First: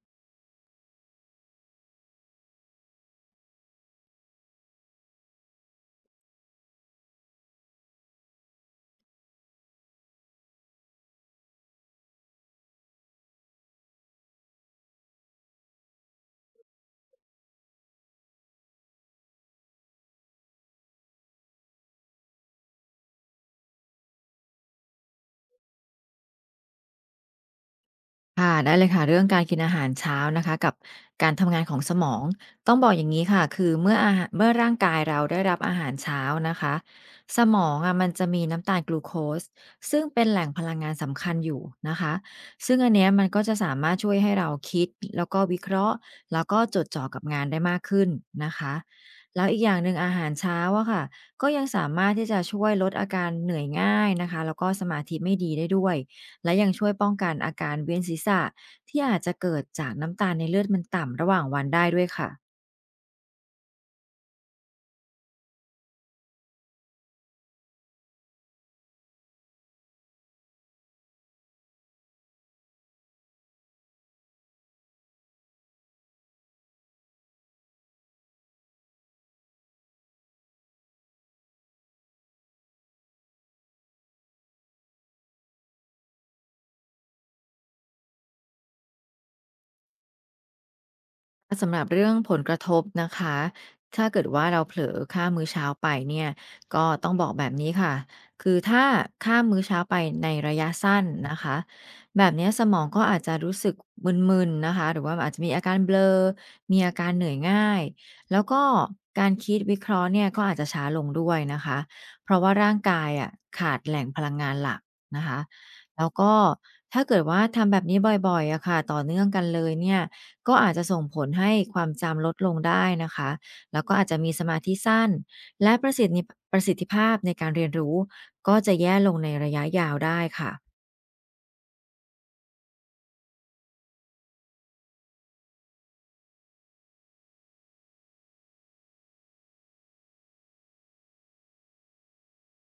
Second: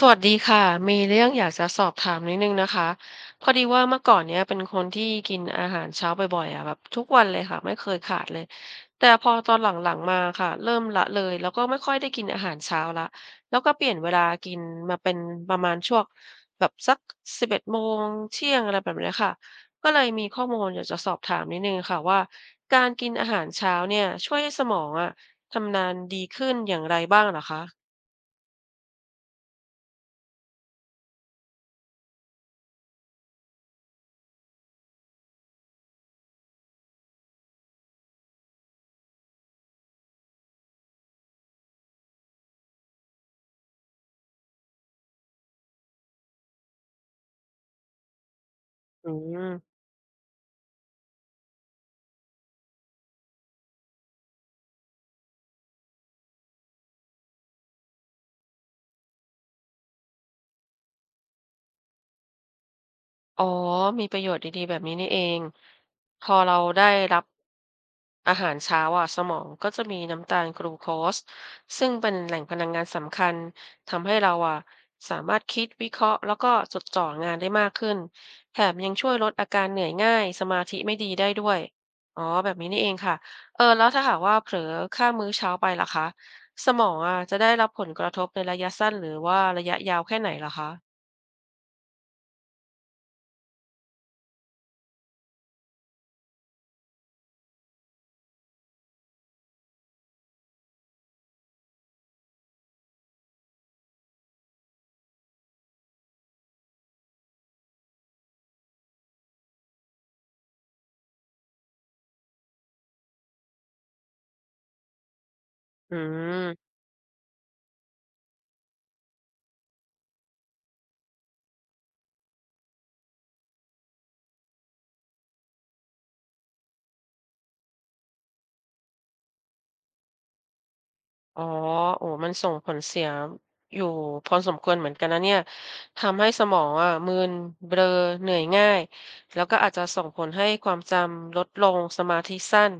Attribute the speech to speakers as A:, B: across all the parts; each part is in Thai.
A: สวัสดีค่ะมีเรื่องอยากจะสอบถามนิดนึงนะคะพอดีว่าเมื่อก่อนเนี้ยเป็นคนที่กินอาหารเช้าบ่อยๆอ่ะแบบทุกวันเลยค่ะไม่เคยขาดเลยแต่พอตอนหลังๆมาค่ะเริ่มละเลยแล้วก็ไม่ค่อยได้กินอาหารเช้าละแล้วก็เปลี่ยนเวลากินมาเป็นประมาณช่วงแบบสัก11 โมงเที่ยงอะไรแบบเนี้ยค่ะก็เลยมีข้อมูลอยากจะสอบถามนิดนึงค่ะว่าการกินอาหารเช้าเนี่ยช่วยให้สมองอ่ะทำงานดีขึ้นอย่างไรบ้างเหรอคะ
B: ค่ะได้เลยค่ะเรื่องการกินอาหารเช้านะคะกับการทำงานของสมองต้องบอกอย่างนี้ค่ะคือเมื่อร่างกายเราได้รับอาหารเช้านะคะสมองอะมันจะมีน้ำตาลกลูโคสซึ่งเป็นแหล่งพลังงานสำคัญอยู่นะคะซึ่งอันเนี้ยมันก็จะสามารถช่วยให้เราคิดแล้วก็วิเคราะห์แล้วก็จดจ่อกับงานได้มากขึ้นนะคะ
A: อื
B: แล้วอีกอย่า
A: ม
B: งหนึ่งอาหารเช้าอะค่ะก็ยังสามารถที่จะช่วยลดอาการเหนื่อยง่ายนะคะแล้วก็สมาธิไม่ดีได้ด้วย และยังช่วยป้องกันอาการเวียนศีรษะที่อาจจะเกิดจากน้ำตาลในเลือดมันต่ำระหว่างวันได้ด้วยค่ะ
A: อ๋อ มีประโยชน์ดีๆแบบนี้นี่เอง พอเราได้รับอาหารเช้าอะสมองก็จะมีน้ำตาลกลูโคสซึ่งเป็นแหล่งพลังงานสำคัญทำให้เราอะสามารถคิดวิเคราะห์แล้วก็จดจ่องานได้มากขึ้นแถมยังช่วยลดอาการเหนื่อยง่ายสมาธิไม่ดีได้ด้วยอ๋อแบบนี้นี่เองค่ะเออแล้วถ้าหากว่าเผลอข้ามมื้อเช้าไปล่ะคะสมองอะจะได้รับผลกระทบในระยะสั้นหรือว่าระยะยาวแค่ไหนเหรอคะ
B: สำหรับเรื่องผลกระทบนะคะ ถ้าเกิดว่าเราเผลอข้ามมื้อเช้าไปเนี่ยก็ต้องบอกแบบนี้ค่ะ คือถ้าข้ามมื้อเช้าไปในระยะสั้นนะคะแบบเนี้ยสมองก็อาจจะรู้สึกมึนๆนะคะหรือว่าอาจจะมีอาการเบลอมีอาการเหนื่อยง่ายแล้วก็การคิดวิเคราะห์เนี่ยก็อาจจะช้าลงด้วยนะคะเพราะว่าร่างกายอ่ะขาดแหล่งพลังงานหลักนะคะ
A: อื
B: แล้วก็
A: ม
B: ถ้าเกิดว่าทำแบบนี้บ่อยๆอะค่ะต่อเนื่องกันเลยเนี่ย ก็อาจจะส่งผลให้ความจำลดลงได้นะคะ แล้วก็อาจจะมีสมาธิสั้น และประสิทธิภาพในการเรียนรู้ก็จะแย่ลงในระยะยาวได้ค่ะ
A: อ๋อโอ้มันส่งผลเสียอยู่พอสมควรเหมือนกันนะเนี่ยทำให้สมองอะมึนเบลอเหนื่อยง่าย แล้วก็อาจจะส่งผลให้ความจำลดลงสมาธิสั้น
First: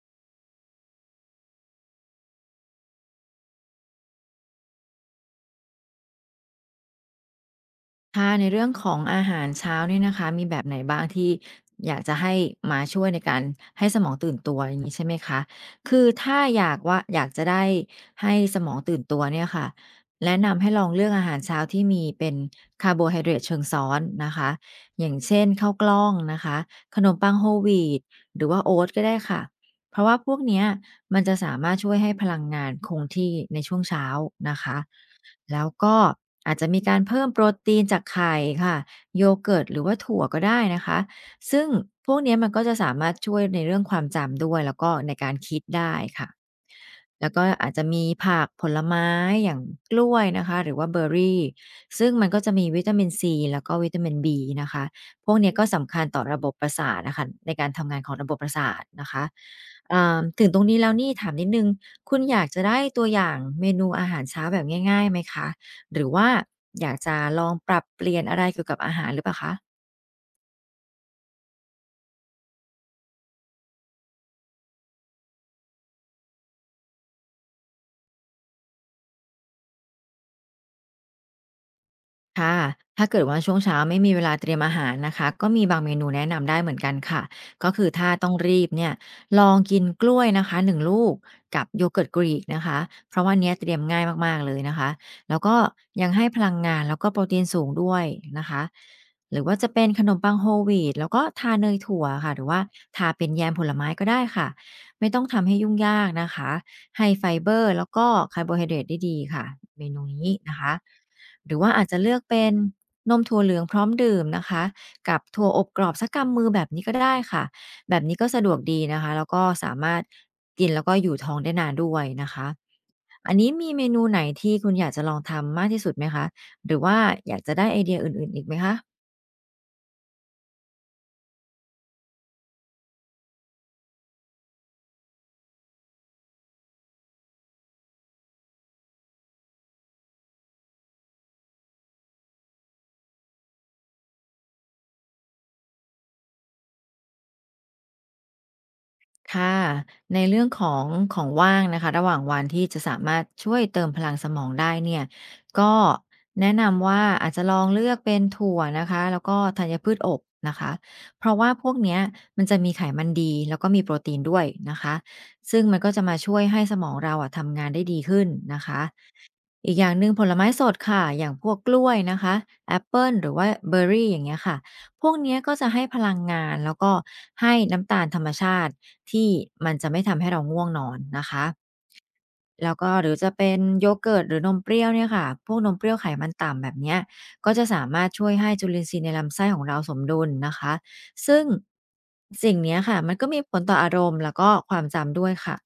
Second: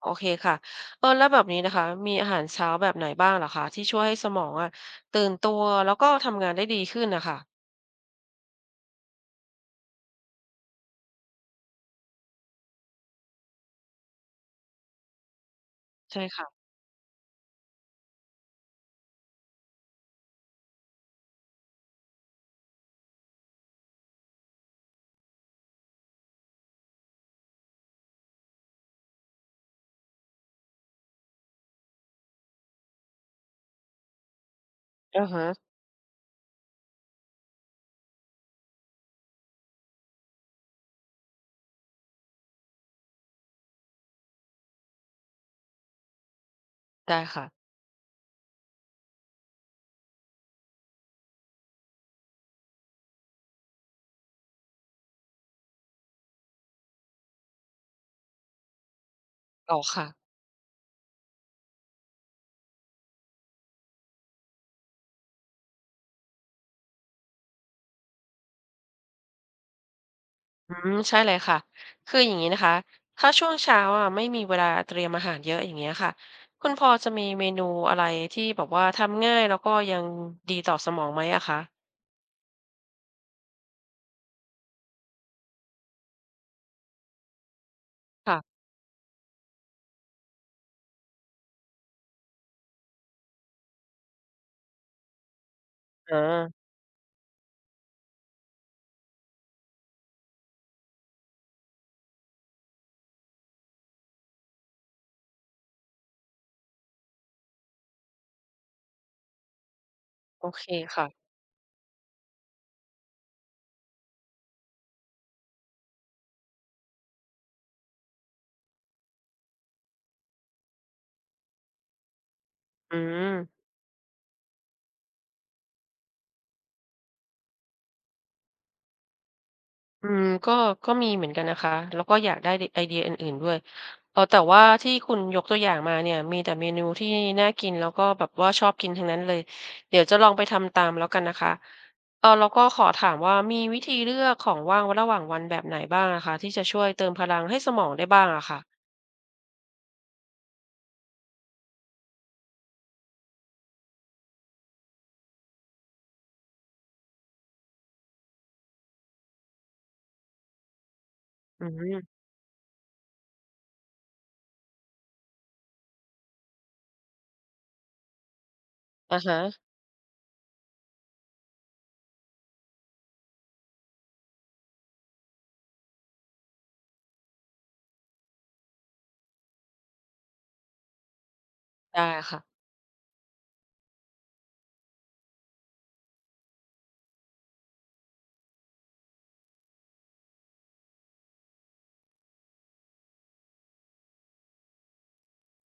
A: โอเคค่ะเออแล้วแบบนี้นะคะมีอาหารเช้าแบบไหนบ้างเหรอคะที่ช่วยให้สมองอะตื่นตัวแล้วก็ทำงานได้ดีขึ้นนะค่ะ
B: ค่ะในเรื่องของอาหารเช้าเนี่ยนะคะมีแบบไหนบ้างที่อยากจะให้มาช่วยในการให้สมองตื่นตัวอย่างงี้ใช่ไหมคะคือ
A: ใช่
B: ถ้า
A: ค่ะ
B: อยากจะได้ให้สมองตื่นตัวเนี่ยค่ะแนะนำให้ลองเลือกอาหารเช้าที่มีเป็นคาร์โบไฮเดรตเชิงซ้อนนะคะอย่างเช่นข้าวกล้องนะคะขนมปัง Whole wheat หรือว่าโอ๊ตก็ได้ค่ะเพราะว่าพวกเนี้ยมันจะสามารถช่วยให้พลังงานคงที่ในช่วงเช้านะคะ
A: ออฮะ
B: แล้วก็อาจจะมีการเพิ่มโปรตีนจากไข่ค่ะโยเกิร์ตหรือว่าถั่วก็ได้นะคะซึ่งพวกเนี้ยมันก็จะสามารถช่วยในเรื่องความจำด้วยแล้วก็ในการคิดได้ค่ะ
A: ได้
B: แล้วก็
A: ค่ะ
B: อาจจะมีผักผลไม้อย่างกล้วยนะคะหรือว่าเบอร์รี่ซึ่งมันก็จะมีวิตามินซีแล้วก็วิตามินบีนะคะพวกเนี้ยก็สำคัญต่อระบบประสาทนะคะในการทำงานของระบบประสาทนะคะ
A: ต่อค่ะ
B: อ่าถึงตรงนี้แล้วนี่ถามนิดหนึ่งคุณอยากจะได้ตัวอย่างเมนูอาหารเช้าแบบง่ายๆไหมคะหรือว่าอยากจะลองปรับเปลี่ยนอะไรเกี่ยวกับอาหารหรือเปล่าคะ
A: อืมใช่เลยค่ะคืออย่างนี้นะคะถ้าช่วงเช้าอะไม่มีเวลาเตรียมอาหารเยอะอย่างเงี้ยค่ะคุณพอจะมีเมนูอะไรที่แบบว่าทำง่ายแล้วก็ยังดีต่อสมองไหมอะคะ
B: ค่ะถ้าเกิดว่าช่วงเช้าไม่มีเวลาเตรียมอาหารนะคะก็มีบางเมนูแนะนำได้เหมือนกันค่ะก็คือถ้าต้องรี
A: ค่ะ
B: บเนี่ยลองกินกล้วยนะคะ1 ลูกกับโยเกิร์ตกรีกนะคะเพราะว่าเนี้ยเตรียมง่ายมากๆเลยนะคะแล้วก็ยัง
A: อา
B: ให้พลังงานแล้วก็โปรตีนสูงด้วยนะคะหรือว่าจะเป็นขนมปังโฮลวีตแล้วก็ทาเนยถั่วค่ะหรือว่าทาเป็นแยมผลไม้ก็ได้ค่ะไม่ต้องทำให้ยุ่งยากนะคะให้ไฟเบอร์แล้วก็คาร์โบไฮเดรตได้ดีค่ะเมนูนี้
A: โอ
B: นะ
A: เค
B: คะ
A: ค่ะ
B: หรือว่าอาจจะเลือกเป็นนมถั่วเหลืองพร้อมดื่มนะคะกับถั่วอบกรอบสักกำมือแบบนี้ก็ได้ค่ะแบบนี้ก็สะดวกดีนะคะแล้วก็สามารถกินแล้วก็อยู่ท้องได้นานด้วยนะคะ
A: อื
B: อันนี้
A: ม
B: มีเมนูไหนที่คุณอยากจะลองทำมากที่สุดไหมคะหรือว่าอยากจะได้ไอเดียอื่นๆอีกไหมคะ
A: อืมก็มีเหมือนกันนะคะแล้วก็อยากได้ไดไอเดียอื่นๆด้วยเออแต่ว่าที่คุณยกตัวอย่างมาเนี่ยมีแต่เมนูที่น่ากินแล้วก็แบบว่าชอบกินทั้งนั้นเลยเดี๋ยวจะลองไปทำตามแล้วกันนะคะเออแล้วก็ขอถามว่ามีวิธีเลือกของว่างระหว่างวันแบบไหนบ้างอะคะที่จะช่วยเติมพลังให้สมองได้บ้างอะค่ะ
B: ค่ะในเรื่องของของว่างนะคะระหว่างวันที่จะสามารถช่วยเติมพลังสมองได้เนี่ยก็แนะนำว่าอาจจะลองเลือกเป็นถั่วนะคะแล้วก็ธัญพืชอบนะคะเพราะว่า
A: อื
B: พวกเนี้ย
A: ม
B: มันจะมีไขมันดีแล้วก็มีโปรตีนด้วยนะคะซึ่งมันก็จะมาช่วยให้สมองเราอะทำงานได้ดีขึ้นนะคะ
A: อะฮะ
B: อีกอย่างหนึ่งผลไม้สดค่ะอย่างพวกกล้วยนะคะแอปเปิลหรือว่าเบอร์รี่อย่างเงี้ยค่ะพวกเนี้ยก็จะให้พลังงานแล้วก็ให้น้ำตาลธรรมชาติที่มันจะไม่ทำให้เราง่วงนอนนะคะ
A: ได้ค่ะ
B: แล้วก็หรือจะเป็นโยเกิร์ตหรือนมเปรี้ยวเนี่ยค่ะพวกนมเปรี้ยวไขมันต่ำแบบเนี้ยก็จะสามารถช่วยให้จุลินทรีย์ในลำไส้ของเราสมดุลนะคะซึ่งสิ่งเนี้ยค่ะมันก็มีผลต่ออารมณ์แล้วก็ความจำด้วยค่ะ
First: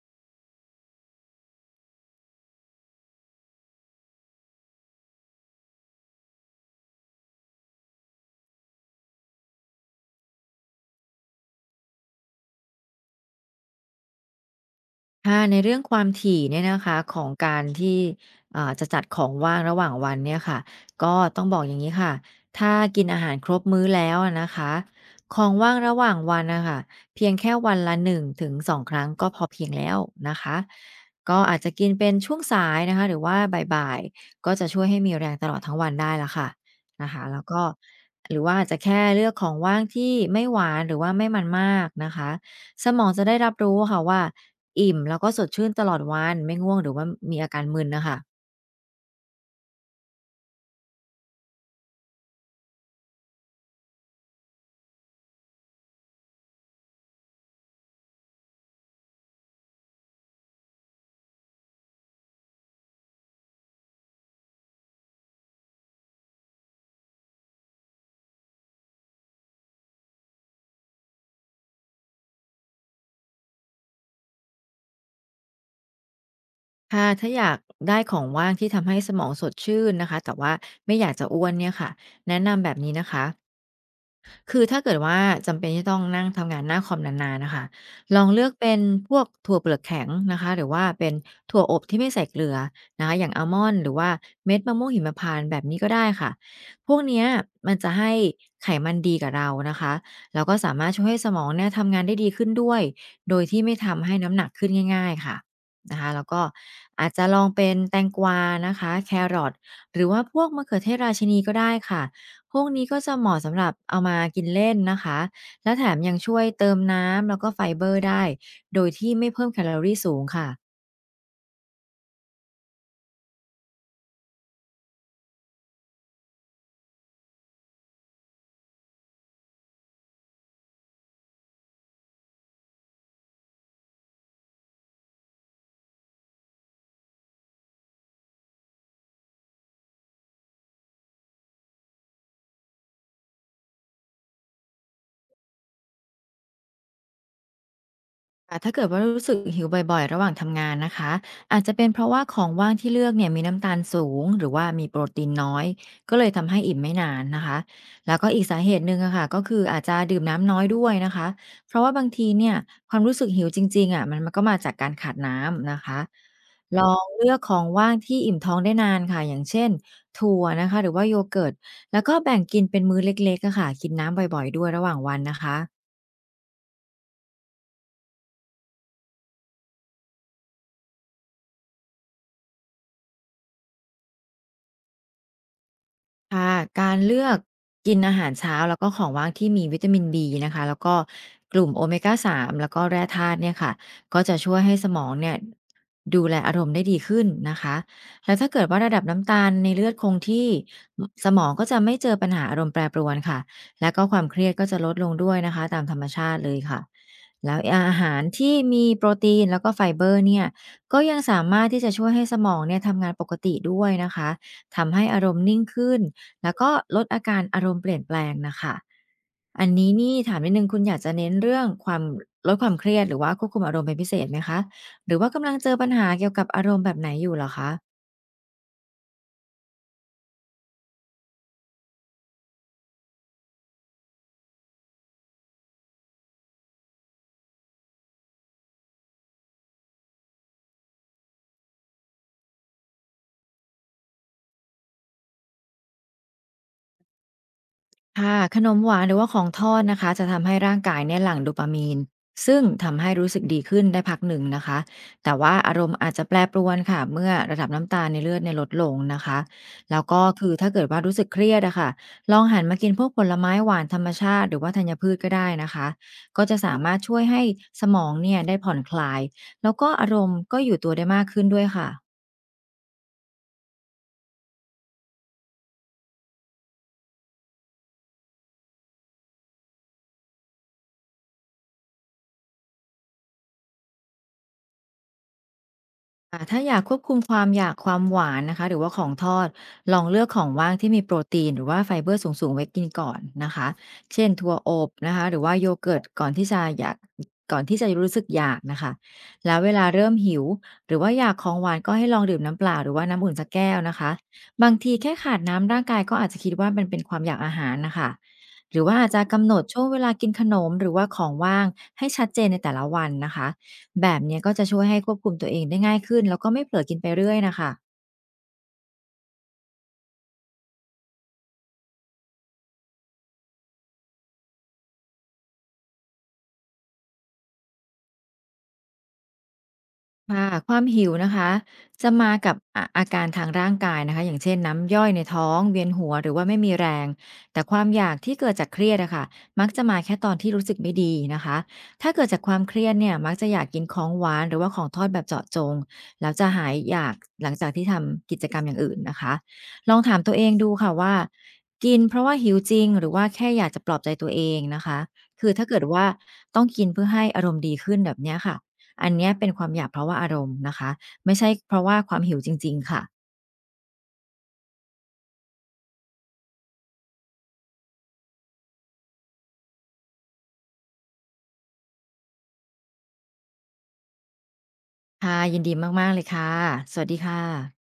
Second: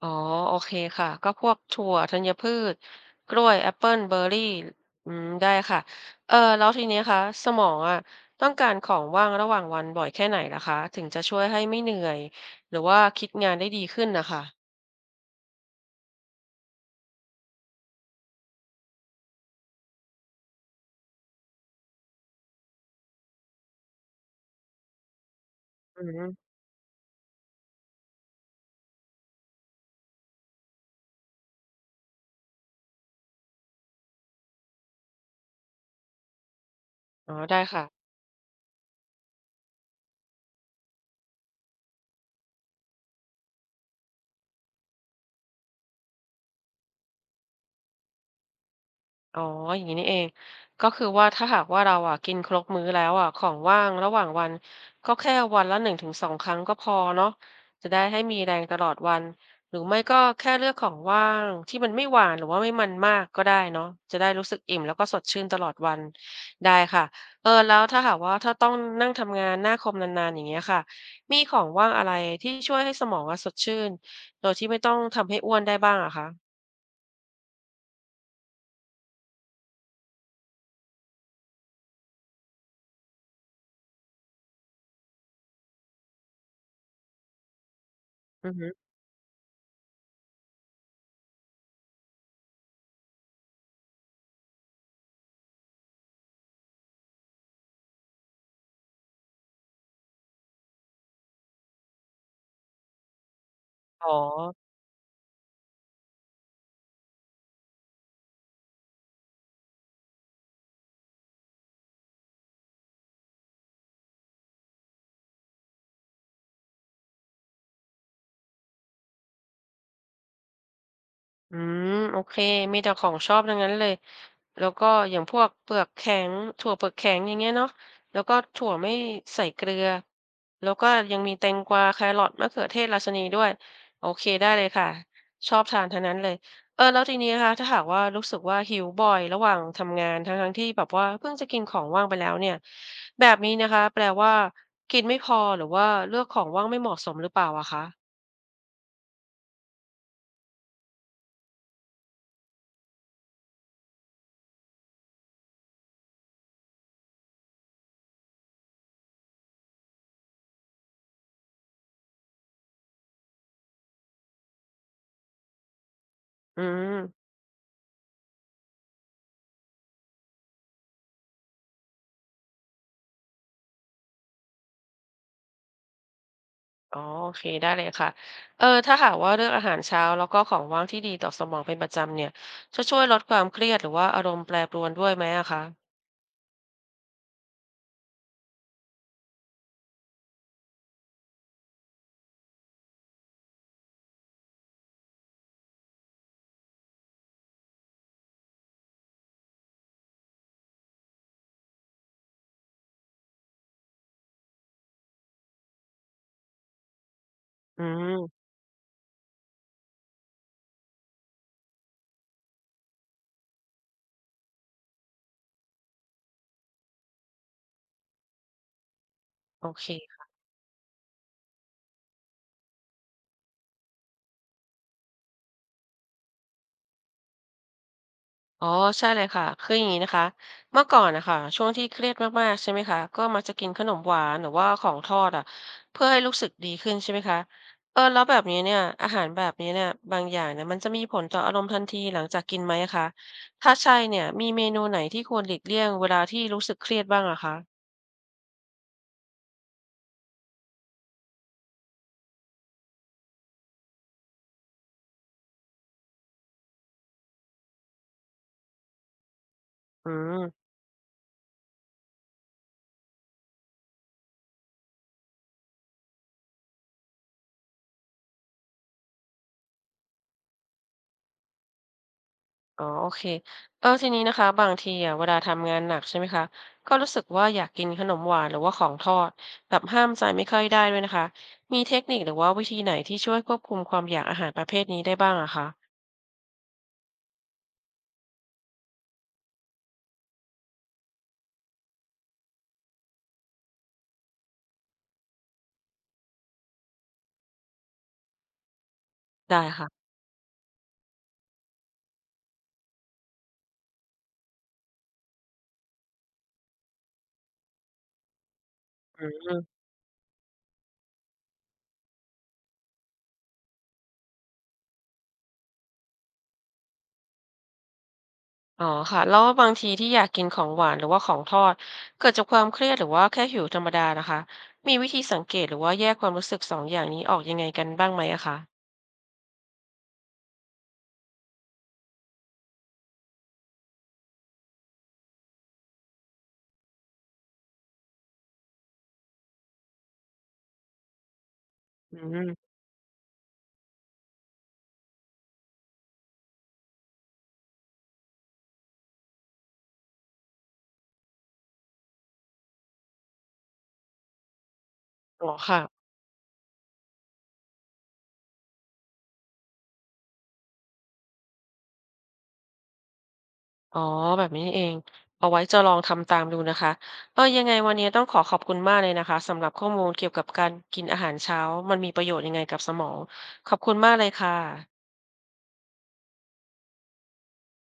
A: อ๋อโอเคค่ะก็พวกถั่วธัญพืชกล้วยแอปเปิลเบอร์รี่อืมได้ค่ะเออแล้วทีนี้คะสมองอะต้องการของว่างระหว่างวันบ่อยแค่ไหนล่ะคะถึงจะช่วยให้ไม่เหนื่อยหรือว่าคิดงานได้ดีขึ้นนะคะ
B: ค่ะในเรื่องความถี่เนี่ยนะคะของการที่จะจัดของว่างระหว่างวันเนี่ยค่ะก็ต้องบอกอย่างนี้ค่ะถ้ากินอาหารครบมื้อแล้วอะนะคะของว่างระห
A: อื
B: ว่างวัน
A: ม
B: นะคะเพียงแค่วันละหนึ่งถึงสองครั้งก็พอเพียงแล้วนะคะก็อาจจะกินเป็นช่วงสายนะคะหรือว่าบ่ายๆก็จะช่วยให้มีแรงตลอดทั้งวันได้ละค่ะนะคะ
A: อ๋อ
B: แล้ว
A: ได้
B: ก็
A: ค่ะ
B: หรือว่าอาจจะแค่เลือกของว่างที่ไม่หวานหรือว่าไม่มันมากนะคะสมองจะได้รับรู้ค่ะว่า อิ่มแล้วก็สดชื่นตลอดวันไม่ง่วงหรือว่ามีอาการมึนน่ะค่ะ
A: อ๋ออย่างนี้นี่เองก็คือว่าถ้าหากว่าเราอะกินครบมื้อแล้วอะของว่างระหว่างวันก็แค่วันละ1-2ครั้งก็พอเนาะจะได้ให้มีแรงตลอดวันหรือไม่ก็แค่เลือกของว่างที่มันไม่หวานหรือว่าไม่มันมากก็ได้เนาะจะได้รู้สึกอิ่มแล้วก็สดชื่นตลอดวันได้ค่ะเออแล้วถ้าหากว่าถ้าต้องนั่งทำงานหน้าคอมนานๆอย่างเงี้ยค่ะมีของว่างอะไรที่ช่วยให้สมองอะสดชื่นโดยที่ไม่ต้องทำให้อ้วนได้บ้างอะคะ
B: ค่ะถ้าอยากได้ของว่างที่ทำให้สมองสดชื่นนะคะแต่ว่าไม่อยากจะอ้วนเนี่ยค่ะแนะนำแบบนี้นะคะ คือถ้าเกิดว่าจำเป็นที่ต้องนั่งทำงานหน้าคอมนานๆนะคะลองเลือ
A: อื
B: ก
A: อฮึ
B: เป็นพวกถั่วเปลือกแข็งนะคะหรือว่าเป็นถั่วอบที่ไม่ใส่เกลือนะคะอย่างอัลมอนด์หรือว่าเม็ดมะม่วงหิมพานต์แบบนี้ก็ได้ค่ะพวกเนี้ยมันจะให้ไขมันดีกับเรานะคะแล้วก็สามารถช่วยให้สมองเนี่ยทำงานได้ดีขึ้นด้วยโดยที่ไม่
A: อ๋
B: ทำ
A: อ
B: ให้น้ำหนักขึ้นง่ายๆค่ะนะคะแล้วก็อาจจะลองเป็นแตงกวานะคะแครอทหรือว่าพวกมะเขือเทศราชินีก็ได้ค่ะ พวกนี้ก็จะเหมาะสำหรับเอามากินเล่นนะคะ และแถมยังช่วยเติมน้ำแล้วก็ไฟเบอร์ได้ โดยที่ไม่เพิ่มแคลอรีสูงค่ะ
A: อืมโอเคมีแต่ของชอบทั้งนั้นเลยแล้วก็อย่างพวกเปลือกแข็งถั่วเปลือกแข็งอย่างเงี้ยเนาะแล้วก็ถั่วไม่ใส่เกลือแล้วก็ยังมีแตงกวาแครอทมะเขือเทศราชนีด้วยโอเคได้เลยค่ะชอบทานทั้งนั้นเลยเออแล้วทีนี้นะคะถ้าหากว่ารู้สึกว่าหิวบ่อยระหว่างทำงานทั้งๆที่แบบว่าเพิ่งจะกินของว่างไปแล้วเนี่ยแบบนี้นะคะแปลว่ากินไม่พอหรือว่าเลือกของว่างไม่เหมาะสมหรือเปล่าอะคะ
B: ค่ะถ้าเกิดว่ารู้สึกหิวบ่อยๆระหว่างทำงานนะคะอาจจะเป็นเพราะว่าของว่างที่เลือกเนี่ยมีน้ำตาลสูงหรือว่ามีโปรตีนน้อยก็เลยทำให้อิ่มไม่นานนะคะแล้วก็อีกสาเหตุหนึ่งอะค่ะก็คืออาจจะดื่มน้ำน้อยด้วยนะคะเพราะว่าบางทีเนี่ยความรู้สึกหิวจริงๆอะมันก็มาจากการขาดน้ำนะคะ
A: อื
B: ลอง
A: ม
B: เลือกของว่างที่อิ่มท้องได้นานค่ะอย่างเช่นถั่วนะคะหรือว่าโยเกิร์ตแล้วก็แบ่งกินเป็นมื้อเล็กๆอะค่ะกินน้ำบ่อยๆด้วยระหว่างวันนะคะ
A: อ๋อโอเคได้เลยค่ะ เออถ้าหากว่าเลือกอาหารเช้าแล้วก็ของว่างที่ดีต่อสมองเป็นประจำเนี่ยจะช่วยลดความเครียดหรือว่าอารมณ์แปรปรวนด้วยไหมอะคะ
B: ค่ะการเลือกกินอาหารเช้าแล้วก็ของว่างที่มีวิตามินบีนะคะแล้วก็กลุ่มโอเมกาสามแล้วก็แร่ธาตุเนี่ยค่ะก็จะช่วยให้สมองเนี่ยดูแลอารมณ์ได้ดีขึ้นนะคะแล้วถ้าเกิดว่าระดับน้ำตาลในเลือดคงที่สมองก็จะไม่เจอปัญหาอารมณ์แปรปรวนค่ะและก็ความเครียดก็จะลดลงด้วยนะคะตามธรรมชาติเลยค่ะแล้ว
A: อื
B: อาหาร
A: ม
B: ที่มีโปรตีนแล้วก็ไฟเบอร์เนี่ยก็ยังสามารถที่จะช่วยให้สมองเนี่ยทำงานปกติด้วยนะคะทำให้อารมณ์นิ่งขึ้น แล้วก็ลดอาการอารมณ์เปลี่ยนแปลงนะคะ อั
A: โอ
B: น
A: เค
B: นี้นี่ถามนิดนึงคุณอยากจะเน้นเรื่องความลดความเครียดหรือว่าควบคุมอารมณ์เป็นพิเศษไหมคะ หรือว่ากำลังเจอปัญหาเกี่ยวกับอารมณ์แบบไหนอยู่เหรอคะ
A: อ๋อใช่เลยค่ะ คืออย่างงี้นะคะเมื่อก่อนน่ะค่ะช่วงที่เครียดมากๆใช่ไหมคะ ก็มักจะกินขนมหวานหรือว่าของทอดอะเพื่อให้รู้สึกดีขึ้นใช่ไหมคะเออแล้วแบบนี้เนี่ยอาหารแบบนี้เนี่ยบางอย่างเนี่ยมันจะมีผลต่ออารมณ์ทันทีหลังจากกินไหมอะคะถ้าใช่เนี่ยมีเมนูไหนที่ควรหลีกเลี่ยงเวลาที่รู้สึกเครียดบ้างอะคะ
B: ค่ะขนมหวานหรือว่าของทอดนะคะจะทำให้ร่างกายเนี่ยหลั่งโดปามีนซึ่งทำให้รู้สึกดีขึ้นได้พักหนึ่งนะคะแต่ว่าอารมณ์อาจจะแปรปรวนค่ะเมื่อระดับน้ำตาลในเลือดในยลดลงนะคะแล้ว
A: อื
B: ก็คือถ้า
A: ม
B: เกิดว่ารู้สึกเครียดอะค่ะลองหันมากินพวกผลไม้หวานธรรมชาติหรือว่าธัญพืชก็ได้นะคะก็จะสามารถช่วยให้สมองเนี่ยได้ผ่อนคลายแล้วก็อารมณ์ก็อยู่ตัวได้มากขึ้นด้วยค่ะ
A: อ๋อโอเคเออทีนี้นะคะบางทีอะเวลาทำงานหนักใช่ไหมคะ ก็รู้สึกว่าอยากกินขนมหวานหรือว่าของทอดแบบห้ามใจไม่ค่อยได้ด้วยนะคะมีเทคนิคหรือว่าวิธีไหนที่ช่วยควบคุมความอยากอาหารประเภทนี้ได้บ้างอะคะ
B: ถ้าอยากควบคุมความอยากความหวานนะคะหรือว่าของทอดลองเลือกของว่างที่มีโปรตีนหรือว่าไฟเบอร์สูงๆไว้กินก่อนนะคะเช่นถั่วอบนะคะหรือว่าโยเกิร์ตก่อนที่จะรู้สึกอยากนะคะแล้ว
A: ได้
B: เวลา
A: ค่ะ
B: เริ่มหิวหรือว่าอยากของหวานก็ให้ลองดื่มน้ำเปล่าหรือว่าน้ำอุ่นสักแก้วนะคะบางทีแค่ขาดน้ำร่างกายก็อาจจะคิดว่ามันเป็นความอยากอาหารนะคะหรือว่าอาจจะ
A: อื
B: กำหน
A: ม
B: ดช่วงเวลากินขนมหรือว่าของว่างให้ชัดเจนในแต่ละวันนะคะ แบบเนี้ยก็จะช่วยให้ควบคุมตัวเองได้ง่ายขึ้นแล้วก็ไม่เผลอกินไปเรื่อยนะคะ
A: อ๋อค่ะแล้วบางทีที่อยากกินของหวานหรือว่าของทอดเกิดจากความเครียดหรือว่าแค่หิวธรรมดานะคะมีวิธีสังเกตหรือว่าแยกความรู้สึกสองอย่างนี้ออกยังไงกันบ้างไหมอะคะ
B: ค่ะความหิวนะคะจะมากับอาการทางร่างกายนะคะอย่างเช่นน้ำย่อยในท้องเวียนหัวหรือว่าไม่มีแรงแต่ความอยากที่เกิดจากเครียดอะค่ะมักจะมาแค่ตอนที่รู้สึกไม่ดีนะคะถ้า
A: อื
B: เกิดจากค
A: ม
B: วามเครียดเนี่ยมักจะอยากกินของหวานหรือว่าของทอดแบบเจาะจงแล้วจะหายอยากหลังจากที่ทำกิจกรรมอย่างอื่นนะคะลองถามตัวเองดูค่ะว่ากินเพราะว่าหิวจริงหรือว่าแค่อยากจะปลอบใจตัวเองนะคะ
A: อ๋
B: คื
A: อ
B: อถ้าเกิ
A: ค่ะ
B: ดว่าต้องกินเพื่อให้อารมณ์ดีขึ้นแบบเนี้ยค่ะ อันเนี้ยเป็นความอยากเพราะว่าอารมณ์นะคะไม่ใช่เพราะว่าความหิวจริงๆค่ะ
A: อ๋อแบบนี้นี่เองเอาไว้จะลองทำตามดูนะคะเออยังไงวันนี้ต้องขอขอบคุณมากเลยนะคะสำหรับข้อมูลเกี่ยวกับการกินอาหารเช้ามันมีประโยชน์ยังไงกับสมองขอบคุณมากเลยค่ะ
B: ค่ะยินดีมากๆเลยค่ะสวัสดีค่ะ